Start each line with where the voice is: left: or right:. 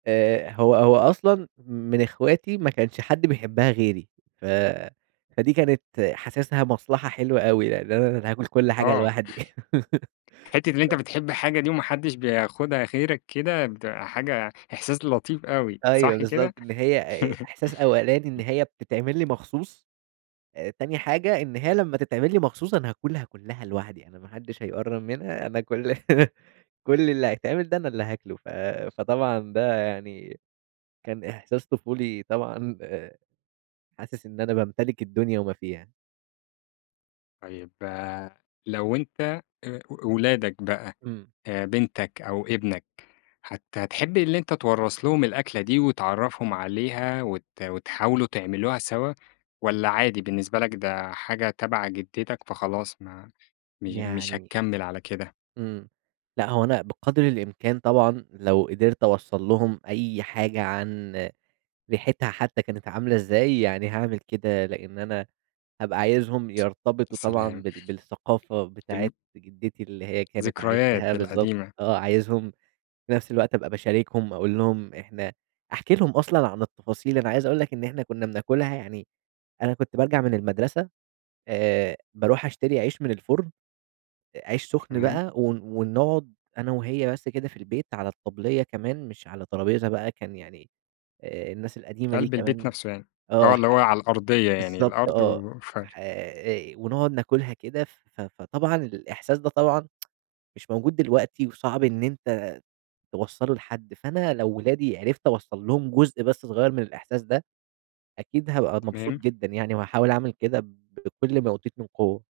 right: آآ، هو هو أصلًا من اخواتي ما كانش حد بيحبها غيري، ف فدي كانت حاسسها مصلحة حلوة أوي يعني، أنا اللي هاكل كل حاجة
left: آه
right: لوحدي ف
left: حتّة اللي أنت بتحب حاجة دي وما حدش بياخدها غيرك كده، بتبقى حاجة إحساس لطيف أوي،
right: أيوه
left: صح
right: بالضبط،
left: كده؟
right: إن هي آآ، إحساس أولاني إن هي
left: [unintelligible]
right: بتتعمل لي مخصوص، تاني حاجة إن هي لمّا تتعمل لي مخصوص أنا هاكلها كلّها لوحدي، أنا ما حدش هيقرّب منها أنا كُلّ كُلّ اللي هيتعمل ده أنا اللي هاكلُه ف فطبعًا ده يعني كان إحساس طفولي طبعًا، حاسس إن أنا بامتلك الدنيا وما فيها.
left: طيّب لو أنت آآ، ولادك بقى
right: إمم.
left: بنتك أو ابنك، هت هتحب اللي أنت توّرث لهم الأكلة دي، وتعرّفهم عليها وت وتحاولوا تعملوها سوا والَّا عادي بالنسبة لك ده حاجة تبَع جدّتك فخلاص ما مش مش
right: يعني
left: هتكمِّل على كده؟
right: إمم، لأ هو أنا بقدر الإمكان طبعًا، لو قدرت أوصل لهُم أي حاجة عن ريحتها حتى كانت عاملة إزاي، يعني هاعمل كده، لإن أنا هابقى عايزهم
left: يا
right: يرتبطوا طبعًا
left: سلام
right: بال بالثقافة بتاعة
left: الم
right: جدّتي، اللي هي كانت
left: ذكريات
right: عايشاها بالضبط،
left: القديمة.
right: آه عايزهم في نفس الوقت أبقى باشاركهم أقول لهم إحنا أحكي لهم أصلًا عن التفاصيل، أنا عايز أقول لك إن إحنا كنا بناكلها يعني أنا كنت بارجع من المدرسة آآ، باروح أشتري عيش من الفُرن، عيش سخن
left: تمام.
right: بقى ون ونقعد أنا وهي بس كده في البيت على الطبلية كمان مش على ترابيزة بقى، كان يعني آآ، الناس القديمة دي
left: قلب البيت
right: كمان
left: نفسه يعني،
right: آه
left: آه
right: ح
left: اللي هو على الأرضية يعني
right: بالضبط
left: الأرض
right: آه،
left: وف
right: ح آآ، ونقعد ناكلها كده ف فطبعًا الإحساس ده طبعًا مش موجود دلوقتي، وصعب إن أنت توصلّه لحد، فأنا لو ولادي عرفت أوصّل لهم جزء بس صغير من الإحساس ده، أكيد هابقى مبسوط
left: تمام.
right: جدًا يعني، وهاحاول أعمل كده ب بكل ما أوتيت من قوة.